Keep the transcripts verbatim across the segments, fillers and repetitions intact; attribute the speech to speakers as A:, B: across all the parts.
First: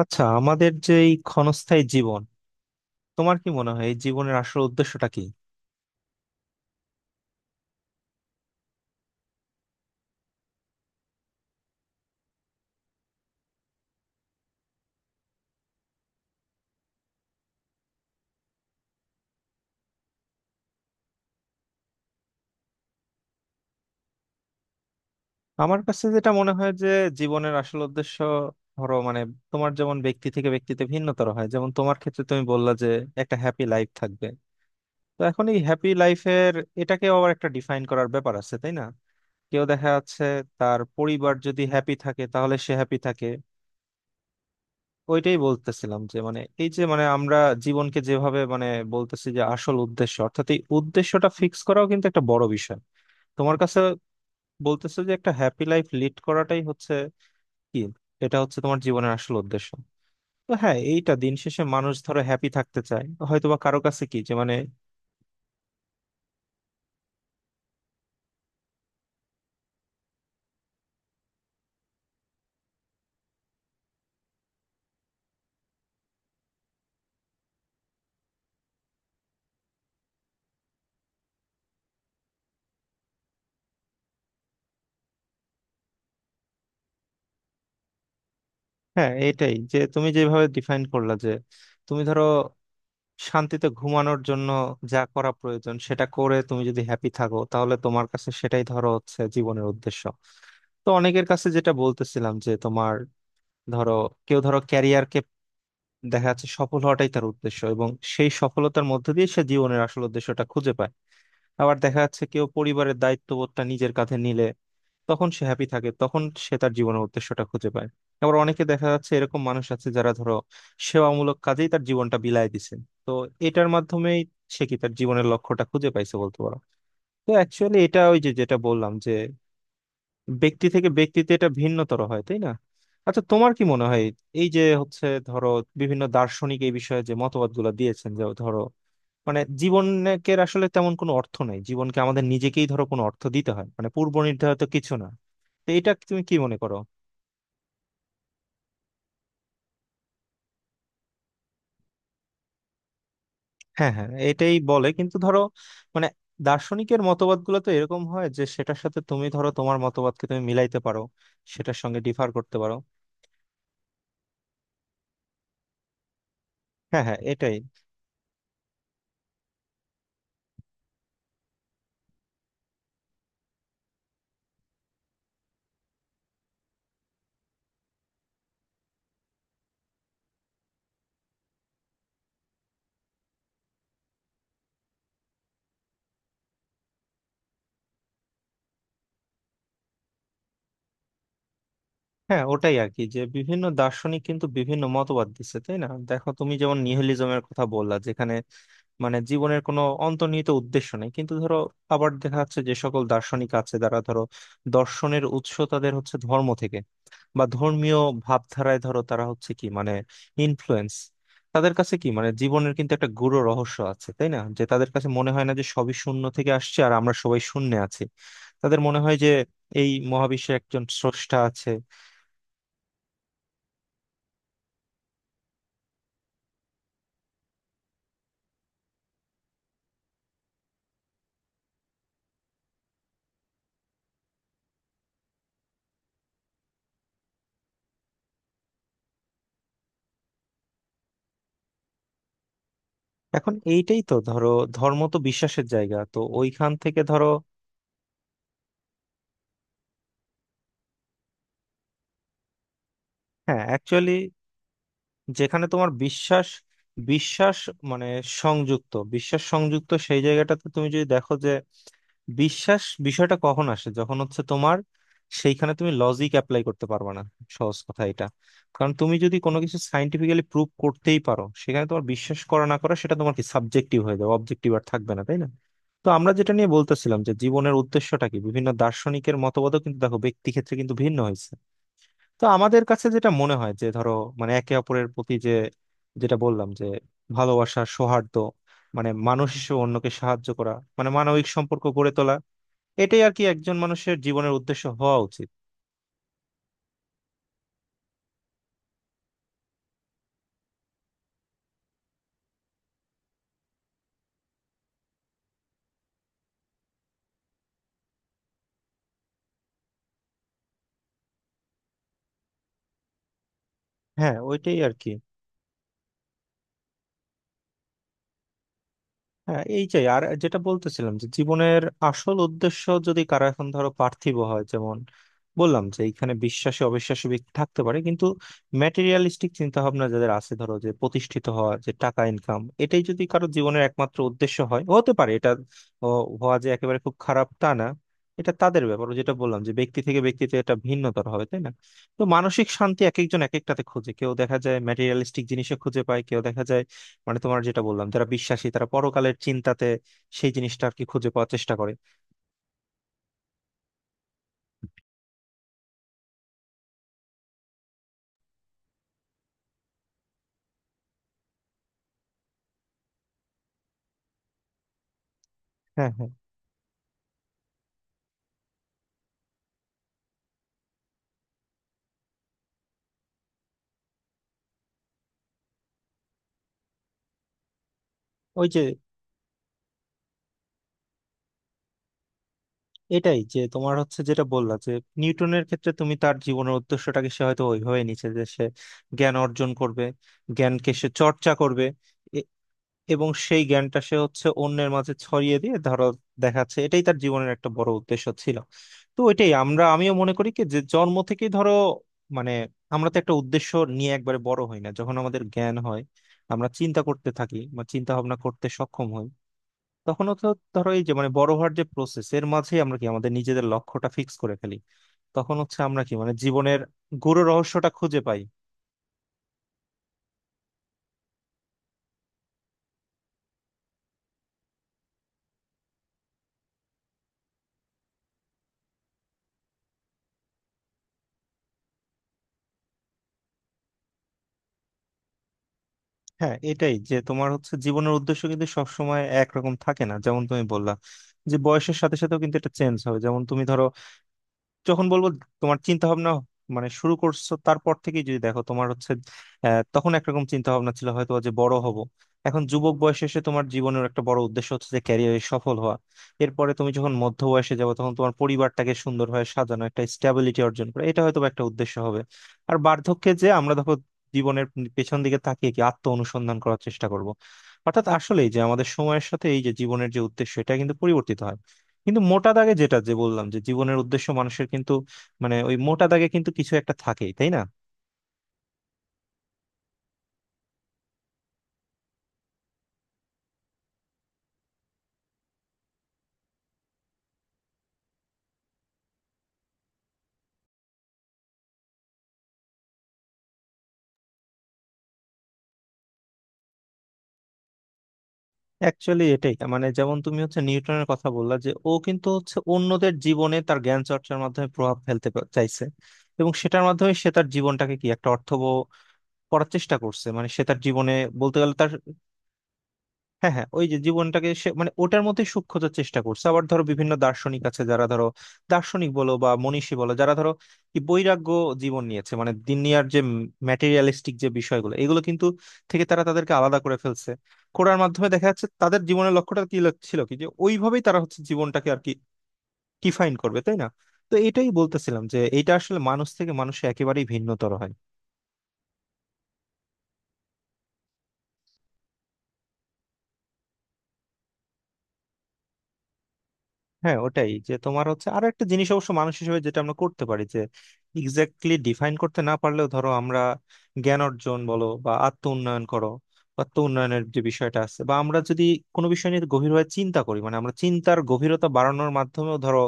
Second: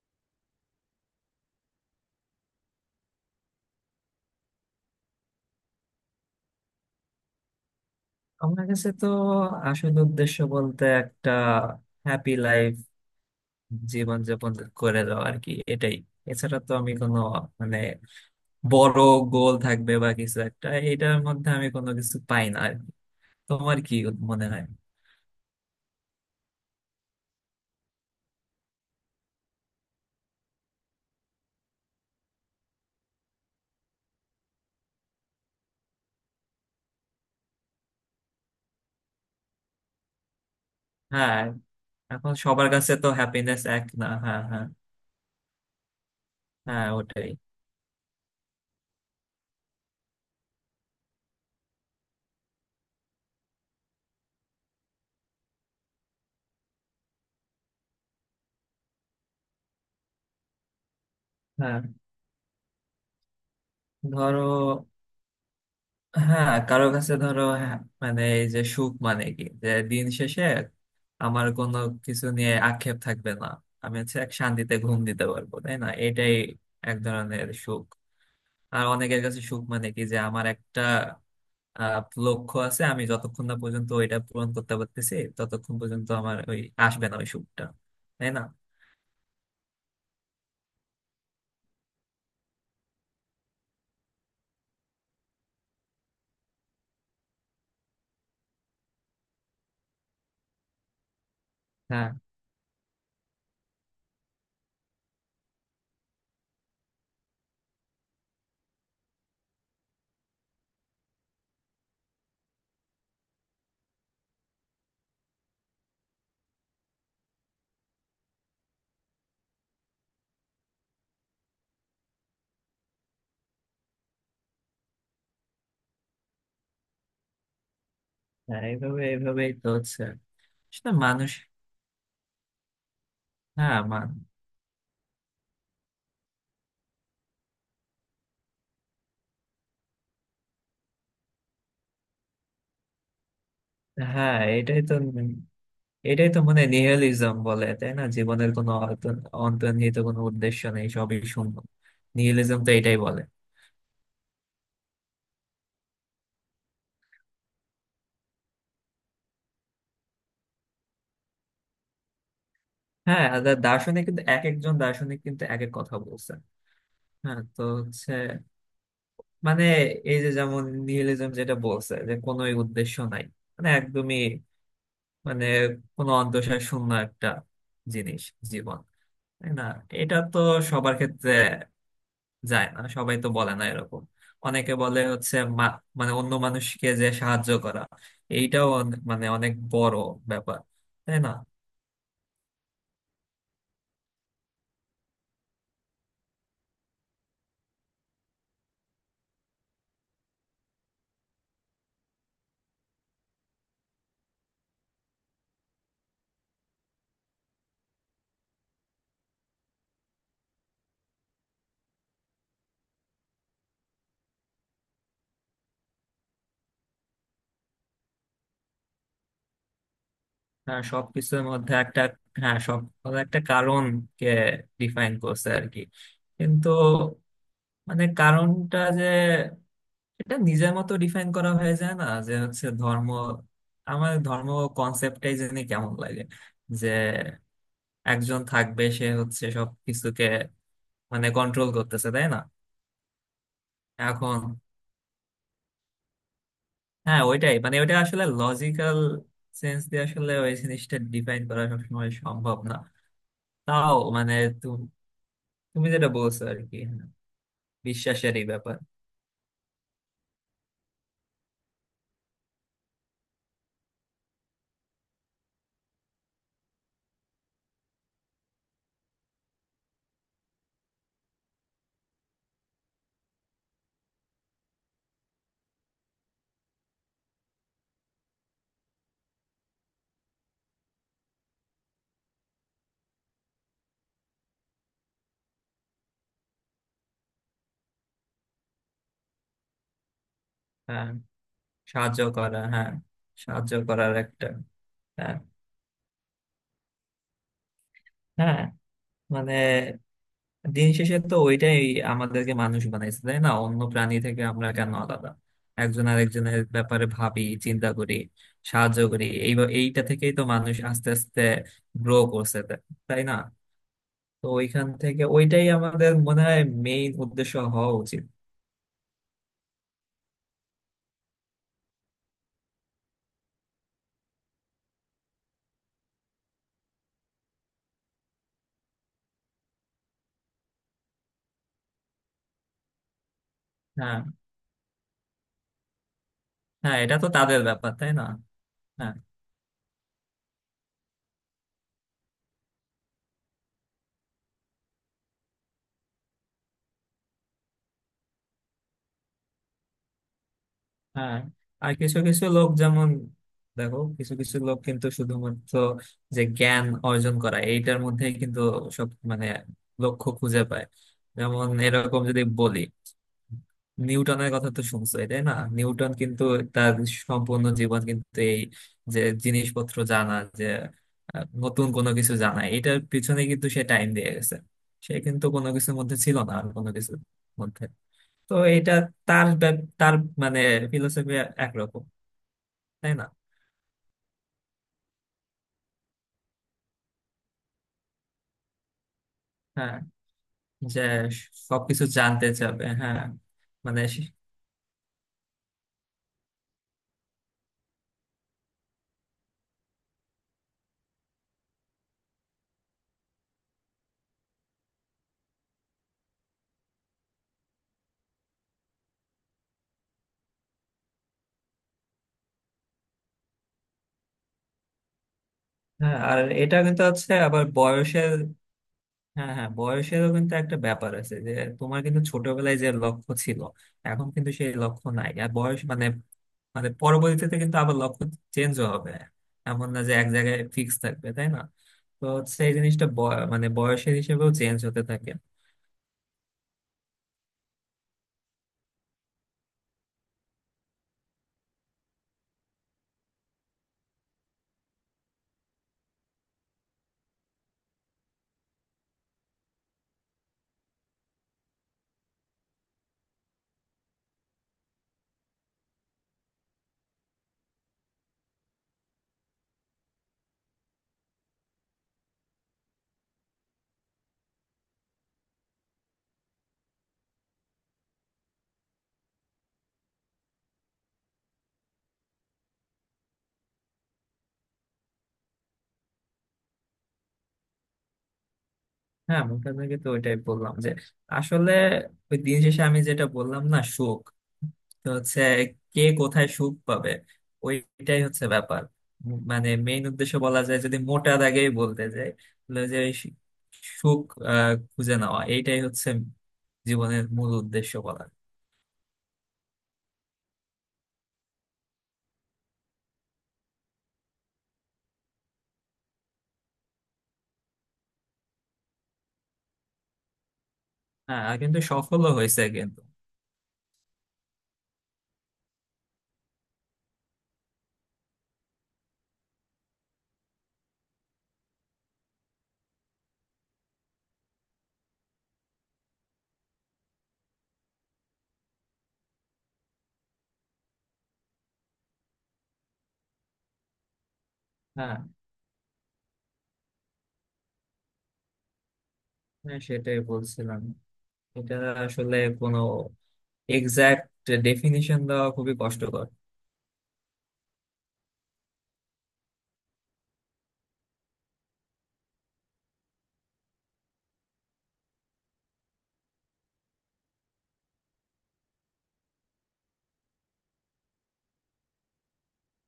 A: আচ্ছা, আমাদের যে এই ক্ষণস্থায়ী জীবন, তোমার কি মনে হয় এই জীবনের আসল উদ্দেশ্যটা কি?
B: আমার কাছে তো আসল উদ্দেশ্য বলতে একটা হ্যাপি লাইফ, জীবন যাপন করে যাওয়া আর কি। এটাই, এছাড়া তো আমি কোনো মানে বড় গোল থাকবে বা কিছু একটা এটার মধ্যে আমি কোনো কিছু পাই না আর কি। তোমার কি মনে হয়?
A: আমার কাছে যেটা মনে হয় যে জীবনের আসল উদ্দেশ্য, ধরো মানে তোমার যেমন ব্যক্তি থেকে ব্যক্তিতে ভিন্নতর হয়। যেমন তোমার ক্ষেত্রে তুমি বললা যে একটা হ্যাপি লাইফ থাকবে। তো এখন এই হ্যাপি লাইফের, এটাকে আবার একটা ডিফাইন করার ব্যাপার আছে, তাই না? কেউ দেখা যাচ্ছে তার পরিবার
B: হ্যাঁ,
A: যদি হ্যাপি থাকে
B: এখন
A: তাহলে
B: সবার
A: সে
B: কাছে
A: হ্যাপি
B: তো
A: থাকে।
B: হ্যাপিনেস এক না। হ্যাঁ হ্যাঁ,
A: ওইটাই বলতেছিলাম যে মানে এই যে
B: হ্যাঁ
A: মানে
B: ওটাই।
A: আমরা জীবনকে যেভাবে মানে বলতেছি যে আসল উদ্দেশ্য, অর্থাৎ এই উদ্দেশ্যটা ফিক্স করাও কিন্তু একটা বড় বিষয়। তোমার কাছে বলতেছে যে একটা হ্যাপি লাইফ লিড করাটাই হচ্ছে কি, এটা হচ্ছে তোমার জীবনের আসল উদ্দেশ্য। তো হ্যাঁ, এইটা দিন শেষে
B: হ্যাঁ
A: মানুষ ধরো হ্যাপি থাকতে চায়, হয়তোবা কারো কাছে কি যে
B: ধরো,
A: মানে।
B: হ্যাঁ কারো কাছে ধরো হ্যাঁ, মানে এই যে সুখ মানে কি, যে দিন শেষে আমার কোনো কিছু নিয়ে আক্ষেপ থাকবে না, আমি হচ্ছে এক শান্তিতে ঘুম দিতে পারবো, তাই না? এটাই এক ধরনের সুখ। আর অনেকের কাছে সুখ মানে কি, যে আমার একটা আহ, লক্ষ্য আছে, আমি যতক্ষণ না পর্যন্ত ওইটা পূরণ করতে পারতেছি ততক্ষণ পর্যন্ত আমার ওই আসবে না ওই সুখটা, তাই না?
A: হ্যাঁ, এইটাই যে তুমি যেভাবে ডিফাইন করলা যে তুমি ধরো শান্তিতে ঘুমানোর জন্য যা করা প্রয়োজন সেটা করে তুমি যদি হ্যাপি থাকো তাহলে তোমার কাছে সেটাই ধরো হচ্ছে জীবনের উদ্দেশ্য। তো অনেকের কাছে যেটা
B: হ্যাঁ,
A: বলতেছিলাম যে তোমার ধরো, কেউ ধরো ক্যারিয়ারকে দেখা যাচ্ছে সফল হওয়াটাই তার উদ্দেশ্য, এবং সেই সফলতার মধ্যে দিয়ে সে জীবনের আসল উদ্দেশ্যটা খুঁজে পায়। আবার দেখা যাচ্ছে কেউ পরিবারের দায়িত্ববোধটা নিজের কাঁধে নিলে তখন সে হ্যাপি থাকে, তখন সে তার জীবনের উদ্দেশ্যটা খুঁজে পায়। আবার অনেকে দেখা যাচ্ছে এরকম মানুষ আছে যারা ধরো সেবামূলক কাজেই তার জীবনটা বিলায় দিছে। তো এটার মাধ্যমেই সে কি তার জীবনের লক্ষ্যটা খুঁজে পাইছে বলতে পারো। তো অ্যাকচুয়ালি এটা ওই যে যেটা
B: হ্যাঁ
A: বললাম
B: এইভাবে
A: যে
B: এইভাবেই তো হচ্ছে
A: ব্যক্তি থেকে
B: আসলে
A: ব্যক্তিতে
B: মানুষ।
A: এটা ভিন্নতর হয়, তাই না? আচ্ছা, তোমার কি
B: হ্যাঁ
A: মনে হয়
B: মান,
A: এই যে হচ্ছে ধরো বিভিন্ন দার্শনিক এই বিষয়ে যে মতবাদগুলো দিয়েছেন যে ধরো মানে জীবনকে আসলে তেমন কোনো অর্থ নাই, জীবনকে আমাদের নিজেকেই ধরো কোনো অর্থ দিতে হয়, মানে পূর্ব
B: হ্যাঁ
A: নির্ধারিত
B: এটাই
A: কিছু
B: তো।
A: না। তো এটা তুমি
B: এটাই
A: কি
B: তো,
A: মনে
B: মানে
A: করো?
B: নিহিলিজম বলে তাই না, জীবনের কোনো অন্ত- অন্তর্নিহিত কোনো উদ্দেশ্য নেই, সবই শূন্য। নিহিলিজম তো এটাই বলে।
A: হ্যাঁ হ্যাঁ, এটাই বলে কিন্তু ধরো মানে দার্শনিকের মতবাদগুলো তো এরকম হয় যে সেটার সাথে তুমি ধরো তোমার মতবাদকে তুমি মিলাইতে পারো, সেটার সঙ্গে ডিফার করতে পারো।
B: হ্যাঁ, আর দার্শনিক কিন্তু এক একজন, দার্শনিক কিন্তু এক এক কথা বলছে।
A: হ্যাঁ হ্যাঁ
B: হ্যাঁ,
A: এটাই।
B: তো হচ্ছে মানে এই যে যেমন নিহিলিজম যেটা বলছে যে কোনো উদ্দেশ্য নাই, মানে একদমই, মানে কোনো অন্তঃসার শূন্য একটা জিনিস, জীবন, তাই না? এটা তো সবার ক্ষেত্রে যায় না, সবাই তো বলে না এরকম। অনেকে বলে হচ্ছে মা- মানে অন্য মানুষকে যে সাহায্য করা, এইটাও অনে- মানে অনেক বড় ব্যাপার, তাই না?
A: হ্যাঁ, ওটাই আর কি, যে বিভিন্ন দার্শনিক কিন্তু বিভিন্ন মতবাদ দিচ্ছে, তাই না? দেখো তুমি যেমন নিহিলিজমের কথা বললা যেখানে মানে জীবনের কোনো অন্তর্নিহিত উদ্দেশ্য নেই, কিন্তু ধরো আবার দেখা যাচ্ছে যে সকল দার্শনিক আছে যারা ধরো দর্শনের উৎস তাদের হচ্ছে ধর্ম থেকে, বা ধর্মীয় ভাবধারায় ধরো তারা হচ্ছে কি মানে ইনফ্লুয়েন্স। তাদের কাছে কি মানে জীবনের কিন্তু একটা গূঢ় রহস্য আছে, তাই না? যে তাদের কাছে মনে হয় না যে সবই শূন্য থেকে আসছে আর আমরা সবাই শূন্যে আছি। তাদের মনে হয় যে এই মহাবিশ্বে
B: হ্যাঁ
A: একজন স্রষ্টা
B: সবকিছুর
A: আছে।
B: মধ্যে একটা, হ্যাঁ সব মানে একটা কারণকে ডিফাইন করছে আর কি। কিন্তু মানে কারণটা যে এটা নিজের মতো ডিফাইন করা হয়ে যায় না, যে হচ্ছে ধর্ম। আমার ধর্ম কনসেপ্টটাই জানি কেমন লাগে, যে একজন থাকবে সে হচ্ছে সব কিছুকে মানে কন্ট্রোল করতেছে, তাই না?
A: এখন এইটাই তো
B: এখন
A: ধরো, ধর্ম তো বিশ্বাসের জায়গা, তো ওইখান থেকে
B: হ্যাঁ
A: ধরো।
B: ওইটাই, মানে ওইটা আসলে লজিক্যাল সেন্স দিয়ে আসলে ওই জিনিসটা ডিফাইন করা সবসময় সম্ভব না।
A: হ্যাঁ,
B: তাও
A: অ্যাকচুয়ালি
B: মানে তু-
A: যেখানে
B: তুমি
A: তোমার
B: যেটা বলছো
A: বিশ্বাস,
B: আর কি, হ্যাঁ,
A: বিশ্বাস মানে
B: বিশ্বাসেরই ব্যাপার।
A: সংযুক্ত, বিশ্বাস সংযুক্ত সেই জায়গাটাতে তুমি যদি দেখো যে বিশ্বাস বিষয়টা কখন আসে যখন হচ্ছে তোমার, সেইখানে তুমি লজিক অ্যাপ্লাই করতে পারবে না। সহজ কথা এটা। কারণ তুমি যদি কোনো কিছু সাইন্টিফিক্যালি প্রুভ করতেই পারো, সেখানে তোমার বিশ্বাস করা না করা সেটা তোমার কি সাবজেক্টিভ হয়ে যাবে, অবজেক্টিভ আর থাকবে না, তাই না? তো আমরা যেটা নিয়ে বলতেছিলাম যে জীবনের উদ্দেশ্যটা কি, বিভিন্ন দার্শনিকের মতবাদও কিন্তু দেখো ব্যক্তি ক্ষেত্রে কিন্তু ভিন্ন হয়েছে। তো আমাদের কাছে যেটা মনে হয় যে ধরো মানে একে অপরের প্রতি যে, যেটা বললাম যে ভালোবাসা, সৌহার্দ্য, মানে মানুষ হিসেবে অন্যকে সাহায্য করা, মানে
B: হ্যাঁ
A: মানবিক সম্পর্ক গড়ে
B: সাহায্য
A: তোলা,
B: করা, হ্যাঁ
A: এটাই আর কি
B: সাহায্য
A: একজন
B: করার
A: মানুষের
B: একটা,
A: জীবনের উদ্দেশ্য হওয়া
B: হ্যাঁ
A: উচিত।
B: হ্যাঁ, মানে দিন শেষে তো ওইটাই আমাদেরকে মানুষ বানাইছে, তাই না? অন্য প্রাণী থেকে আমরা কেন আলাদা, একজন আরেকজনের ব্যাপারে ভাবি, চিন্তা করি, সাহায্য করি। এই এইটা থেকেই তো মানুষ আস্তে আস্তে গ্রো করছে, তা- তাই না?
A: হ্যাঁ,
B: তো
A: ওইটাই
B: ওইখান
A: আর কি।
B: থেকে ওইটাই আমাদের মনে হয় মেইন উদ্দেশ্য হওয়া উচিত।
A: হ্যাঁ, এই যে আর যেটা বলতেছিলাম যে জীবনের আসল উদ্দেশ্য যদি কারো এখন ধরো পার্থিব হয়, যেমন বললাম যে এখানে বিশ্বাসী অবিশ্বাসী ব্যক্তি থাকতে পারে, কিন্তু ম্যাটেরিয়ালিস্টিক চিন্তা ভাবনা যাদের আছে ধরো, যে প্রতিষ্ঠিত হওয়া, যে টাকা ইনকাম, এটাই যদি কারো জীবনের একমাত্র
B: হ্যাঁ,
A: উদ্দেশ্য হয়, হতে পারে এটা। ও, হওয়া যে
B: হ্যাঁ
A: একেবারে খুব
B: এটা তো
A: খারাপ
B: তাদের
A: তা না।
B: ব্যাপার, তাই না?
A: এটা তাদের ব্যাপার, ও
B: হ্যাঁ।
A: যেটা বললাম যে ব্যক্তি থেকে ব্যক্তিতে এটা ভিন্নতর হবে, তাই না? তো মানসিক শান্তি এক একজন এক একটাতে খোঁজে। কেউ দেখা যায় ম্যাটেরিয়ালিস্টিক জিনিসে খুঁজে পায়, কেউ দেখা যায় মানে তোমার যেটা বললাম যারা বিশ্বাসী, তারা পরকালের চিন্তাতে সেই জিনিসটা আর কি খুঁজে
B: হ্যাঁ,
A: পাওয়ার চেষ্টা করে।
B: আর কিছু কিছু লোক যেমন, দেখো কিছু কিছু লোক কিন্তু শুধুমাত্র যে জ্ঞান অর্জন করা এইটার মধ্যে কিন্তু সব মানে লক্ষ্য খুঁজে পায়। যেমন এরকম যদি বলি, নিউটনের কথা তো শুনছোই তাই না?
A: হ্যাঁ
B: নিউটন
A: হ্যাঁ,
B: কিন্তু তার সম্পূর্ণ জীবন কিন্তু এই যে জিনিসপত্র জানা, যে আহ, নতুন কোনো কিছু জানা, এটার পিছনে কিন্তু সে টাইম দিয়ে গেছে। সে কিন্তু কোনো কিছুর মধ্যে ছিল না আর কোনো কিছুর মধ্যে। তো
A: ওই যে
B: এটা তার ব্যা- তার মানে ফিলোসফি একরকম, তাই না?
A: এটাই যে তোমার হচ্ছে যেটা বললা যে নিউটনের ক্ষেত্রে তুমি তার জীবনের উদ্দেশ্যটাকে, সে হয়তো ওইভাবে নিচ্ছে যে সে জ্ঞান অর্জন
B: হ্যাঁ
A: করবে, জ্ঞানকে
B: যে
A: সে চর্চা করবে
B: সবকিছু জানতে চাবে, হ্যাঁ
A: এবং সেই জ্ঞানটা
B: মানে
A: সে
B: সে,
A: হচ্ছে অন্যের মাঝে ছড়িয়ে দিয়ে ধরো দেখাচ্ছে, এটাই তার জীবনের একটা বড় উদ্দেশ্য ছিল। তো এটাই আমরা, আমিও মনে করি কি যে জন্ম থেকেই ধরো মানে আমরা তো একটা উদ্দেশ্য নিয়ে একবারে বড় হই না। যখন আমাদের জ্ঞান হয়, আমরা চিন্তা করতে থাকি বা চিন্তা ভাবনা করতে সক্ষম হই, তখন তো ধরো এই যে মানে বড় হওয়ার যে প্রসেস এর মাঝেই আমরা কি আমাদের নিজেদের লক্ষ্যটা ফিক্স করে ফেলি, তখন হচ্ছে আমরা কি
B: হ্যাঁ।
A: মানে
B: আর এটা
A: জীবনের
B: কিন্তু হচ্ছে
A: গূঢ়
B: আবার
A: রহস্যটা খুঁজে
B: বয়সের,
A: পাই।
B: হ্যাঁ হ্যাঁ বয়সেরও কিন্তু একটা ব্যাপার আছে যে তোমার কিন্তু ছোটবেলায় যে লক্ষ্য ছিল এখন কিন্তু সেই লক্ষ্য নাই। আর বয়স মানে মানে পরবর্তীতে কিন্তু আবার লক্ষ্য চেঞ্জও হবে, এমন না যে এক জায়গায় ফিক্স থাকবে, তাই না? তো হচ্ছে এই জিনিসটা বয়- মানে বয়সের হিসেবেও চেঞ্জ হতে থাকে।
A: হ্যাঁ, এটাই যে তোমার হচ্ছে জীবনের উদ্দেশ্য কিন্তু সবসময় একরকম থাকে না, যেমন তুমি বললা যে বয়সের সাথে সাথেও কিন্তু এটা চেঞ্জ হয়। যেমন তুমি ধরো যখন বলবো তোমার চিন্তা ভাবনা মানে শুরু করছো, তারপর থেকেই যদি দেখো তোমার হচ্ছে আহ, তখন একরকম চিন্তা ভাবনা ছিল হয়তো যে বড় হব। এখন যুবক বয়সে এসে তোমার জীবনের একটা বড় উদ্দেশ্য হচ্ছে যে ক্যারিয়ারে সফল হওয়া। এরপরে তুমি যখন মধ্য বয়সে যাবে, তখন তোমার পরিবারটাকে সুন্দরভাবে সাজানো, একটা স্টেবিলিটি অর্জন করা, এটা হয়তো বা একটা উদ্দেশ্য হবে। আর বার্ধক্যে যে আমরা দেখো জীবনের পেছন দিকে তাকিয়ে কি আত্ম অনুসন্ধান করার চেষ্টা করব। অর্থাৎ আসলেই যে আমাদের সময়ের সাথে এই যে জীবনের যে উদ্দেশ্য, এটা কিন্তু পরিবর্তিত হয়। কিন্তু মোটা দাগে যেটা, যে বললাম যে জীবনের উদ্দেশ্য মানুষের কিন্তু মানে ওই মোটা দাগে কিন্তু কিছু একটা থাকেই, তাই না?
B: হ্যাঁ আমি তো আপনাকে তো ওইটাই বললাম যে আসলে ওই দিন শেষে আমি যেটা বললাম না, সুখ, তো হচ্ছে কে কোথায় সুখ পাবে ওইটাই হচ্ছে ব্যাপার। উম, মানে মেইন উদ্দেশ্য বলা যায় যদি মোটা দাগেই বলতে যাই, তাহলে যে ওই সু- সুখ আহ, খুঁজে নেওয়া এইটাই হচ্ছে জীবনের মূল উদ্দেশ্য বলা যায়।
A: অ্যাকচুয়ালি এটাই মানে যেমন তুমি হচ্ছে নিউটনের কথা বললা যে ও কিন্তু হচ্ছে অন্যদের জীবনে তার জ্ঞান চর্চার মাধ্যমে প্রভাব ফেলতে পা- চাইছে, এবং সেটার মাধ্যমে সে তার জীবনটাকে কি একটা অর্থবহ করার চেষ্টা করছে, মানে সে তার জীবনে
B: হ্যাঁ আর
A: বলতে গেলে
B: কিন্তু
A: তার,
B: সফলও হয়েছে কিন্তু।
A: হ্যাঁ হ্যাঁ ওই যে জীবনটাকে সে মানে ওটার মধ্যে সুখ খোঁজার চেষ্টা করছে। আবার ধরো বিভিন্ন দার্শনিক আছে যারা ধরো দার্শনিক বলো বা মনীষী বলো, যারা ধরো কি বৈরাগ্য জীবন নিয়েছে, মানে দুনিয়ার যে ম্যাটেরিয়ালিস্টিক যে বিষয়গুলো এগুলো কিন্তু, থেকে তারা তাদেরকে আলাদা করে ফেলছে, করার মাধ্যমে দেখা যাচ্ছে তাদের জীবনের লক্ষ্যটা কি ল- ছিল, কি যে ওইভাবেই তারা হচ্ছে জীবনটাকে আর কি ডিফাইন করবে, তাই না? তো এটাই
B: হ্যাঁ
A: বলতেছিলাম যে এটা আসলে মানুষ থেকে মানুষে একেবারেই ভিন্নতর হয়।
B: হ্যাঁ, সেটাই বলছিলাম, এটা আসলে কোনো এক্সাক্ট ডেফিনিশন দেওয়া খুবই কষ্টকর।
A: হ্যাঁ, ওটাই যে তোমার হচ্ছে আরো একটা জিনিস অবশ্য মানুষ হিসেবে যেটা আমরা করতে পারি যে এক্স্যাক্টলি ডিফাইন করতে না পারলেও ধরো আমরা জ্ঞান অর্জন বলো বা আত্ম উন্নয়ন করো, বা আত্ম উন্নয়নের যে বিষয়টা আছে, বা আমরা যদি কোনো বিষয় নিয়ে গভীরভাবে চিন্তা করি, মানে আমরা চিন্তার গভীরতা বাড়ানোর মাধ্যমেও ধরো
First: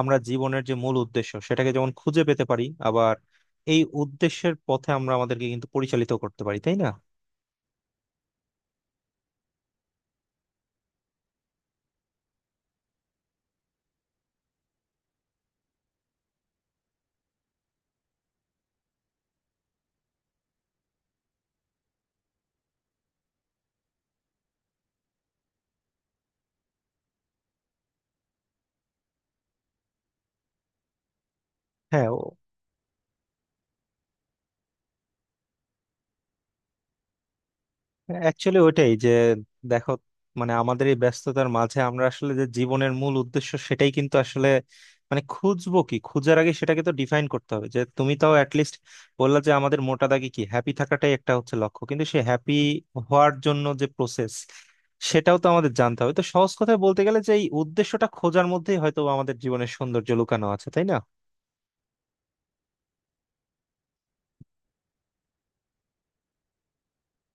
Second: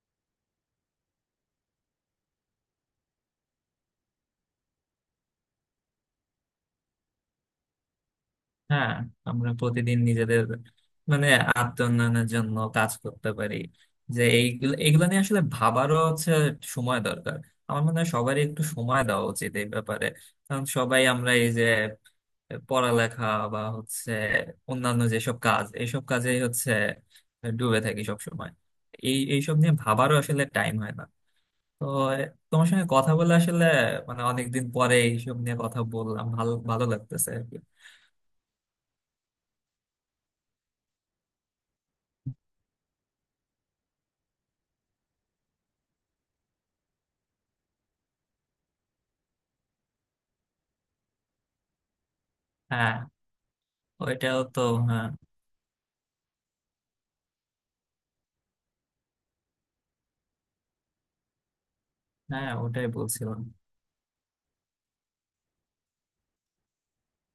A: আমরা জীবনের যে মূল উদ্দেশ্য সেটাকে যেমন খুঁজে পেতে পারি, আবার এই উদ্দেশ্যের পথে আমরা আমাদেরকে কিন্তু পরিচালিত করতে পারি, তাই না?
B: হ্যাঁ আমরা প্রতিদিন নিজেদের মানে আত্মোন্নয়নের জন্য কাজ করতে পারি। যে এইগুলো এগুলো নিয়ে আসলে ভাবারও হচ্ছে সময় দরকার। আমার মনে হয় সবারই একটু সময় দেওয়া উচিত এই ব্যাপারে, কারণ সবাই আমরা এই যে পড়ালেখা বা হচ্ছে অন্যান্য যেসব কাজ এইসব কাজেই হচ্ছে ডুবে থাকি সব সময়। এই এইসব নিয়ে ভাবারও আসলে টাইম হয় না। তো
A: হ্যাঁ,
B: তোমার সঙ্গে কথা বলে আসলে মানে অনেকদিন পরে এইসব নিয়ে কথা বললাম, ভালো ভালো লাগতেছে আর কি।
A: অ্যাকচুয়ালি ওইটাই যে দেখো মানে আমাদের এই ব্যস্ততার মাঝে আমরা আসলে যে জীবনের মূল উদ্দেশ্য সেটাই কিন্তু আসলে মানে খুঁজবো কি, খুঁজার আগে সেটাকে তো ডিফাইন করতে হবে। যে তুমি তাও অ্যাটলিস্ট বললা যে আমাদের মোটা দাগে কি হ্যাপি থাকাটাই একটা হচ্ছে লক্ষ্য, কিন্তু সে হ্যাপি
B: হ্যাঁ
A: হওয়ার জন্য যে প্রসেস
B: ওইটাও তো, হ্যাঁ
A: সেটাও তো আমাদের জানতে হবে। তো সহজ কথায় বলতে গেলে যে এই উদ্দেশ্যটা খোঁজার মধ্যেই হয়তো আমাদের জীবনের সৌন্দর্য লুকানো আছে, তাই না?
B: হ্যাঁ ওটাই বলছিলাম।